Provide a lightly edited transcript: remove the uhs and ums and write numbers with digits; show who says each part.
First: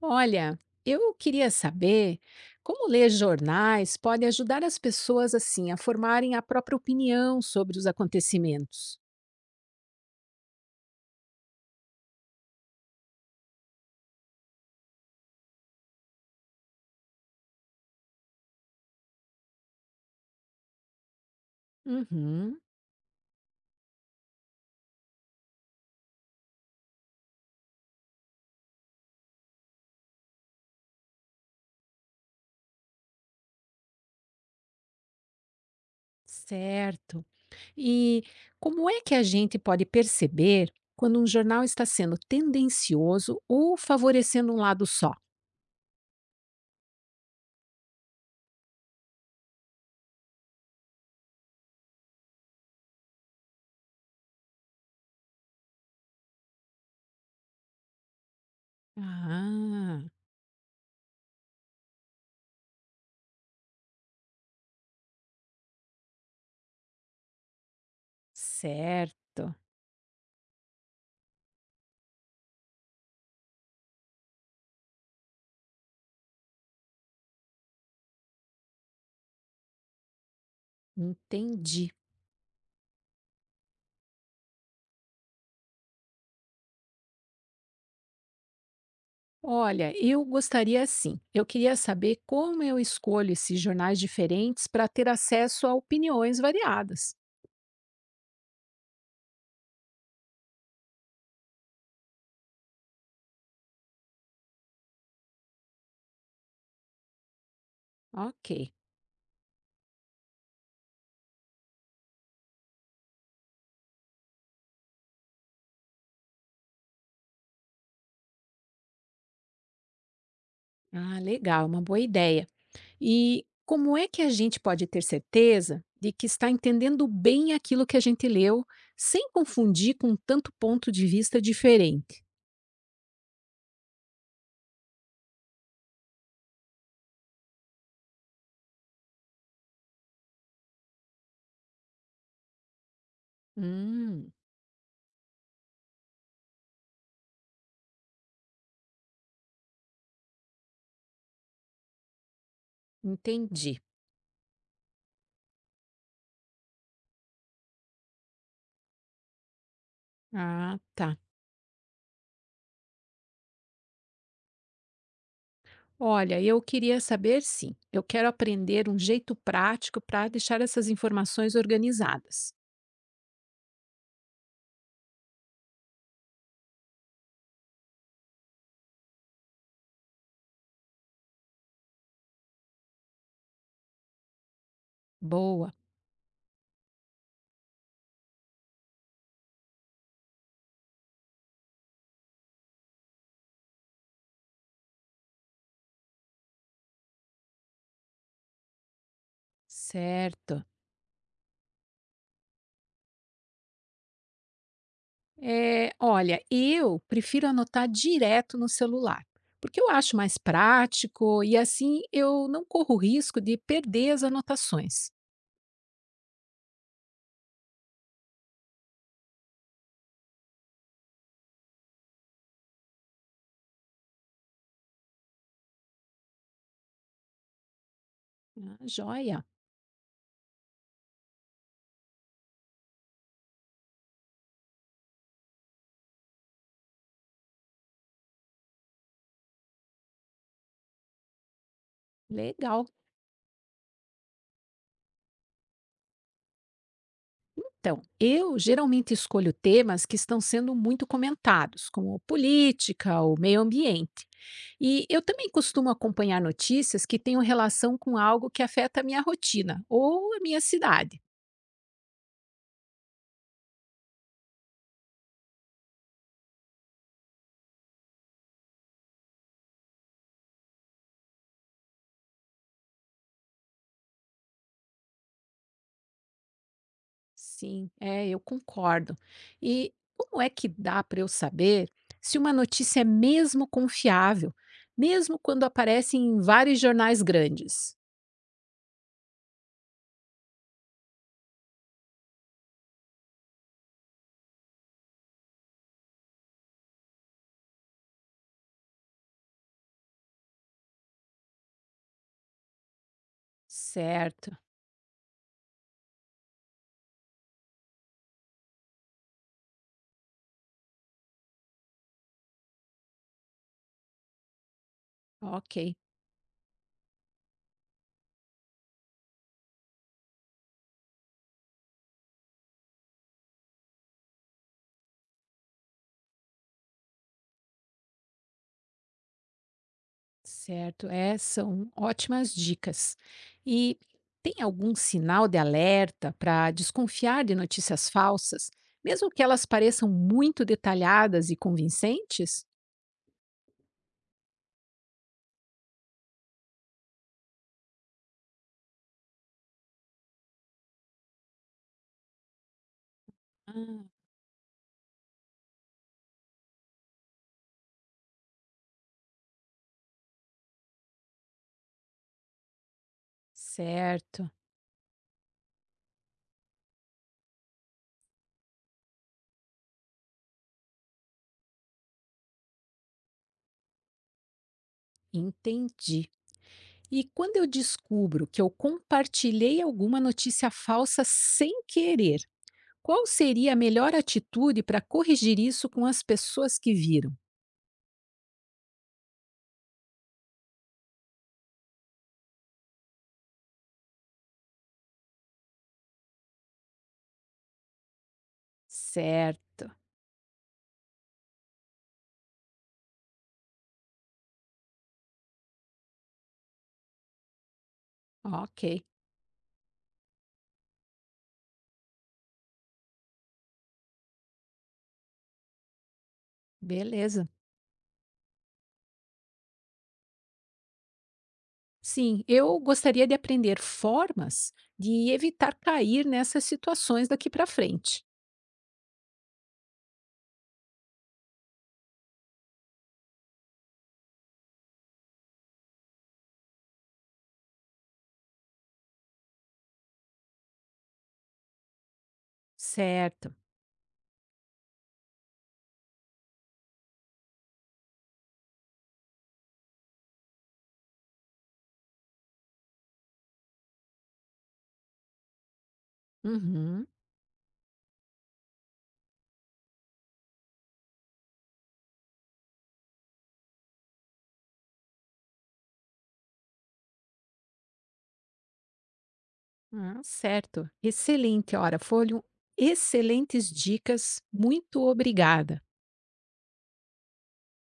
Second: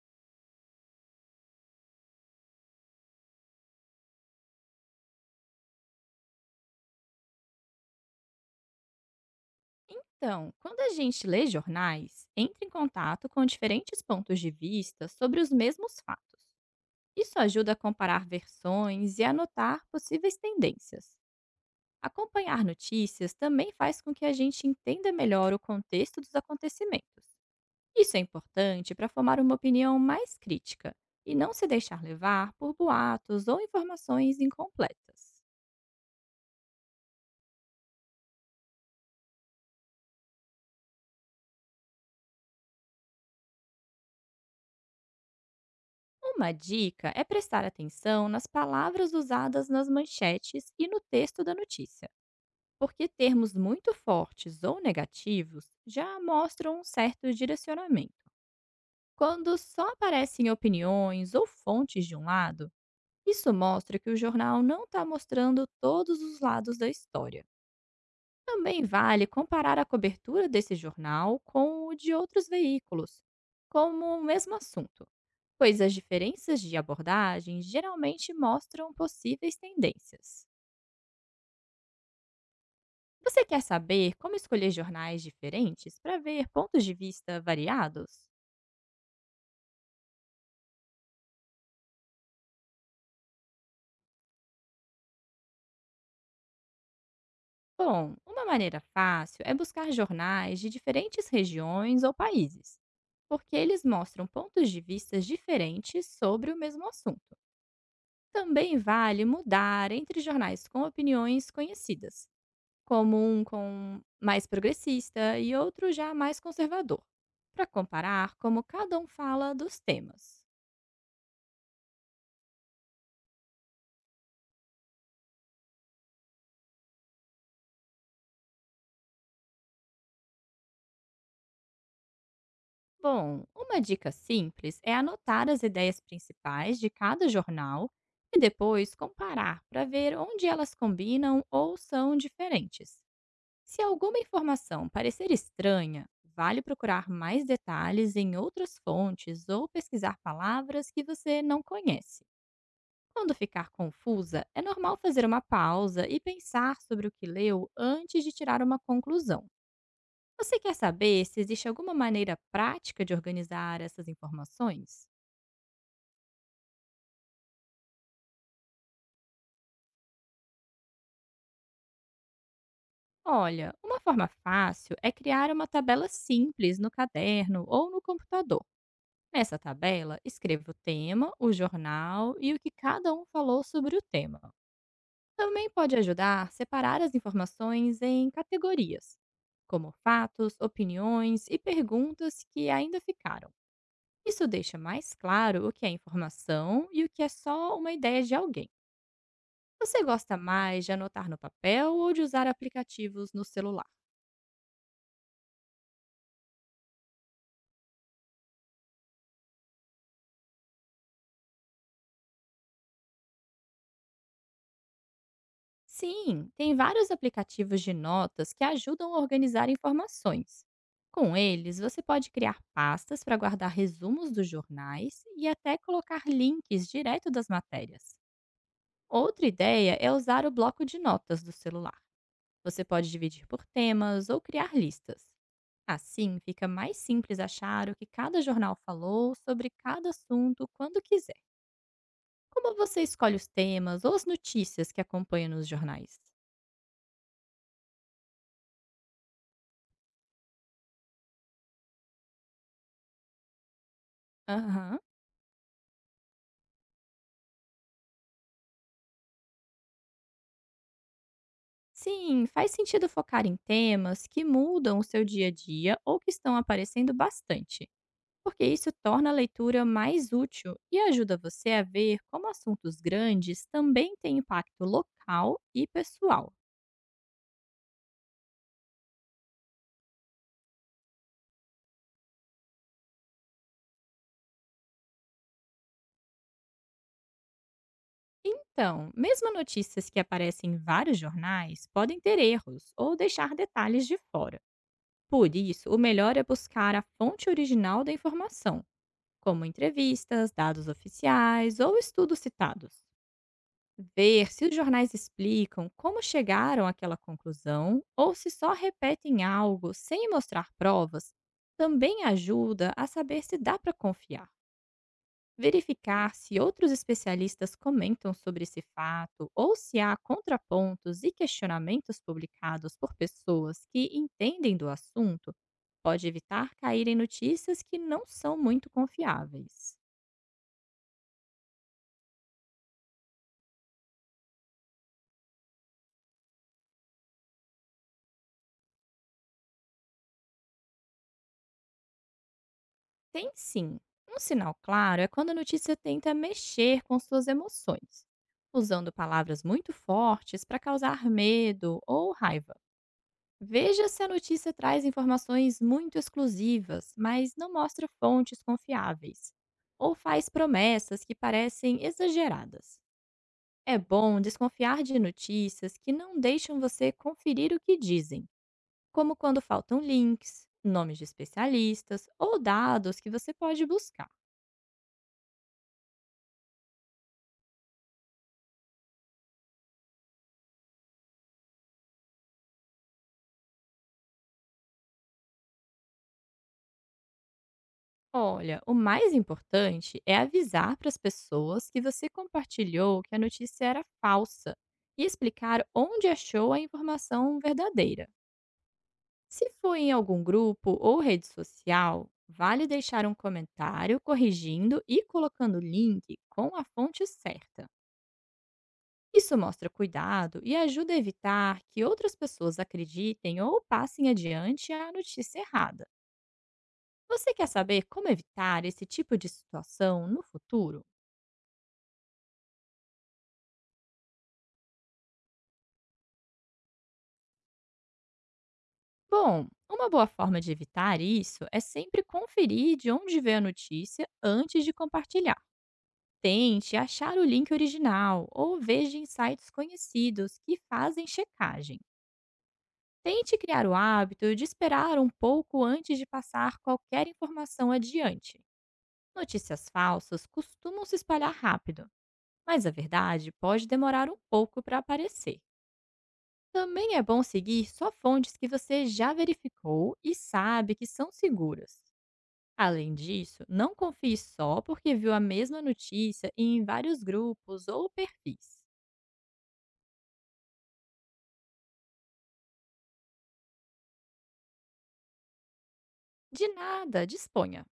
Speaker 1: Olha, eu queria saber como ler jornais pode ajudar as pessoas assim a formarem a própria opinião sobre os acontecimentos.
Speaker 2: Então, quando a gente lê jornais, entra em contato com diferentes pontos de vista sobre os mesmos fatos. Isso ajuda a comparar versões e anotar possíveis tendências.
Speaker 1: Uhum,
Speaker 2: Acompanhar notícias também faz com que a gente entenda melhor o contexto dos acontecimentos. Isso é importante para formar uma opinião mais crítica e não se deixar levar por boatos ou informações incompletas.
Speaker 1: certo. E como é que a gente pode perceber quando um jornal está sendo tendencioso ou favorecendo um lado só?
Speaker 2: Uma dica é prestar atenção nas palavras usadas nas manchetes e no texto da notícia, porque termos muito fortes ou negativos já mostram um certo direcionamento. Quando só
Speaker 1: Ah,
Speaker 2: aparecem opiniões ou fontes de um lado, isso mostra que o jornal não está mostrando todos os lados da história. Também vale
Speaker 1: certo.
Speaker 2: comparar a cobertura desse jornal com o de outros veículos, como o mesmo assunto, pois as diferenças de abordagens geralmente mostram possíveis tendências.
Speaker 1: Entendi.
Speaker 2: Você quer saber como escolher jornais diferentes para ver pontos de vista variados?
Speaker 1: Olha, eu gostaria sim. Eu queria saber como eu escolho esses jornais diferentes para ter acesso a opiniões variadas.
Speaker 2: Bom, uma maneira fácil é buscar jornais de diferentes regiões ou países, porque eles mostram pontos de vista diferentes sobre o mesmo assunto.
Speaker 1: Ok.
Speaker 2: Também vale mudar entre jornais com opiniões conhecidas, como um com mais progressista e outro já mais conservador, para comparar como cada um fala dos temas.
Speaker 1: Ah, legal, uma boa ideia. E como é que a gente pode ter certeza de que está entendendo bem aquilo que a gente leu, sem confundir com tanto ponto de vista diferente?
Speaker 2: Bom, uma dica simples é anotar as ideias principais de cada jornal e depois comparar para ver onde elas combinam ou são diferentes. Se alguma
Speaker 1: Hum,
Speaker 2: informação parecer estranha, vale procurar mais detalhes em outras fontes ou pesquisar palavras que você não conhece. Quando ficar
Speaker 1: entendi.
Speaker 2: confusa, é normal fazer uma pausa e pensar sobre o que leu antes de tirar uma conclusão. Você quer
Speaker 1: Ah, tá.
Speaker 2: saber se existe alguma maneira prática de organizar essas informações?
Speaker 1: Olha, eu queria saber sim. Eu quero aprender um jeito prático para deixar essas informações organizadas.
Speaker 2: Olha, uma forma fácil é criar uma tabela simples no caderno ou no computador. Nessa tabela, escreva o tema, o jornal e o que cada um falou sobre o tema. Também
Speaker 1: Boa,
Speaker 2: pode ajudar a separar as informações em categorias, como fatos, opiniões e perguntas que ainda ficaram. Isso deixa mais claro o que é informação e o que é só uma ideia de alguém. Você gosta
Speaker 1: certo.
Speaker 2: mais de anotar no papel ou de usar aplicativos no celular?
Speaker 1: É, olha, eu prefiro anotar direto no celular, porque eu acho mais prático e assim eu não corro o risco de perder as anotações.
Speaker 2: Sim, tem vários aplicativos de notas que ajudam a organizar informações. Com eles, você pode criar pastas para guardar resumos dos jornais e até colocar links direto das matérias.
Speaker 1: Ah, joia,
Speaker 2: Outra ideia é usar o bloco de notas do celular. Você pode dividir por temas ou criar listas. Assim, fica mais simples achar o que cada jornal falou sobre cada assunto quando quiser. Como
Speaker 1: legal.
Speaker 2: você escolhe os temas ou as notícias que acompanha nos jornais?
Speaker 1: Então, eu geralmente escolho temas que estão sendo muito comentados, como política ou meio ambiente.
Speaker 2: Aham.
Speaker 1: E eu também costumo acompanhar notícias que tenham relação com algo que afeta a minha rotina ou a minha cidade.
Speaker 2: Sim, faz sentido focar em temas que mudam o seu dia a dia ou que estão aparecendo bastante, porque isso torna a leitura mais útil e ajuda você a ver como assuntos grandes também têm impacto local e pessoal.
Speaker 1: Sim, é, eu concordo. E como é que dá para eu saber se uma notícia é mesmo confiável, mesmo quando aparece em vários jornais grandes?
Speaker 2: Então, mesmo notícias que aparecem em vários jornais podem ter erros ou deixar detalhes de fora. Por isso, o melhor é buscar a fonte original da informação, como entrevistas, dados oficiais ou estudos citados.
Speaker 1: Certo,
Speaker 2: Ver se os jornais explicam como chegaram àquela conclusão ou se só repetem algo sem mostrar provas também ajuda a saber se dá para confiar.
Speaker 1: ok.
Speaker 2: Verificar se outros especialistas comentam sobre esse fato ou se há contrapontos e questionamentos publicados por pessoas que entendem do assunto pode evitar cair em notícias que não são muito confiáveis.
Speaker 1: Certo, é, são ótimas dicas. E tem algum sinal de alerta para desconfiar de notícias falsas, mesmo que elas pareçam muito detalhadas e convincentes?
Speaker 2: Tem sim. Um sinal claro é quando a notícia tenta mexer com suas emoções, usando palavras muito fortes para causar medo ou raiva.
Speaker 1: Ah,
Speaker 2: Veja se a notícia traz informações muito exclusivas, mas não mostra fontes confiáveis, ou faz promessas que parecem exageradas. É bom
Speaker 1: certo,
Speaker 2: desconfiar de notícias que não deixam você conferir o que dizem, como quando faltam links, nomes de especialistas ou dados que você pode buscar.
Speaker 1: entendi. E quando eu descubro que eu compartilhei alguma notícia falsa sem querer, qual seria a melhor atitude para corrigir isso com as pessoas que viram?
Speaker 2: Olha, o mais importante é avisar para as pessoas que você compartilhou que a notícia era falsa e explicar onde achou a informação verdadeira. Se
Speaker 1: Certo.
Speaker 2: foi em algum grupo ou rede social, vale deixar um comentário corrigindo e colocando o link com a fonte certa.
Speaker 1: Ok,
Speaker 2: Isso mostra cuidado e ajuda a evitar que outras pessoas acreditem ou passem adiante a notícia errada.
Speaker 1: beleza.
Speaker 2: Você quer saber como evitar esse tipo de situação no futuro?
Speaker 1: Sim, eu gostaria de aprender formas de evitar cair nessas situações daqui para frente.
Speaker 2: Bom, uma boa forma de evitar isso é sempre conferir de onde veio a notícia antes de compartilhar. Tente achar o link original ou veja em sites conhecidos que fazem checagem.
Speaker 1: Certo.
Speaker 2: Tente criar o hábito de esperar um pouco antes de passar qualquer informação adiante. Notícias falsas costumam se espalhar rápido, mas a verdade pode demorar um pouco para aparecer.
Speaker 1: Uhum.
Speaker 2: Também é bom seguir só fontes que você já verificou e sabe que são seguras. Além disso, não confie só porque viu a mesma notícia em vários grupos ou perfis.
Speaker 1: Ah, certo. Excelente. Olha, foram excelentes dicas. Muito obrigada.
Speaker 2: De nada, disponha.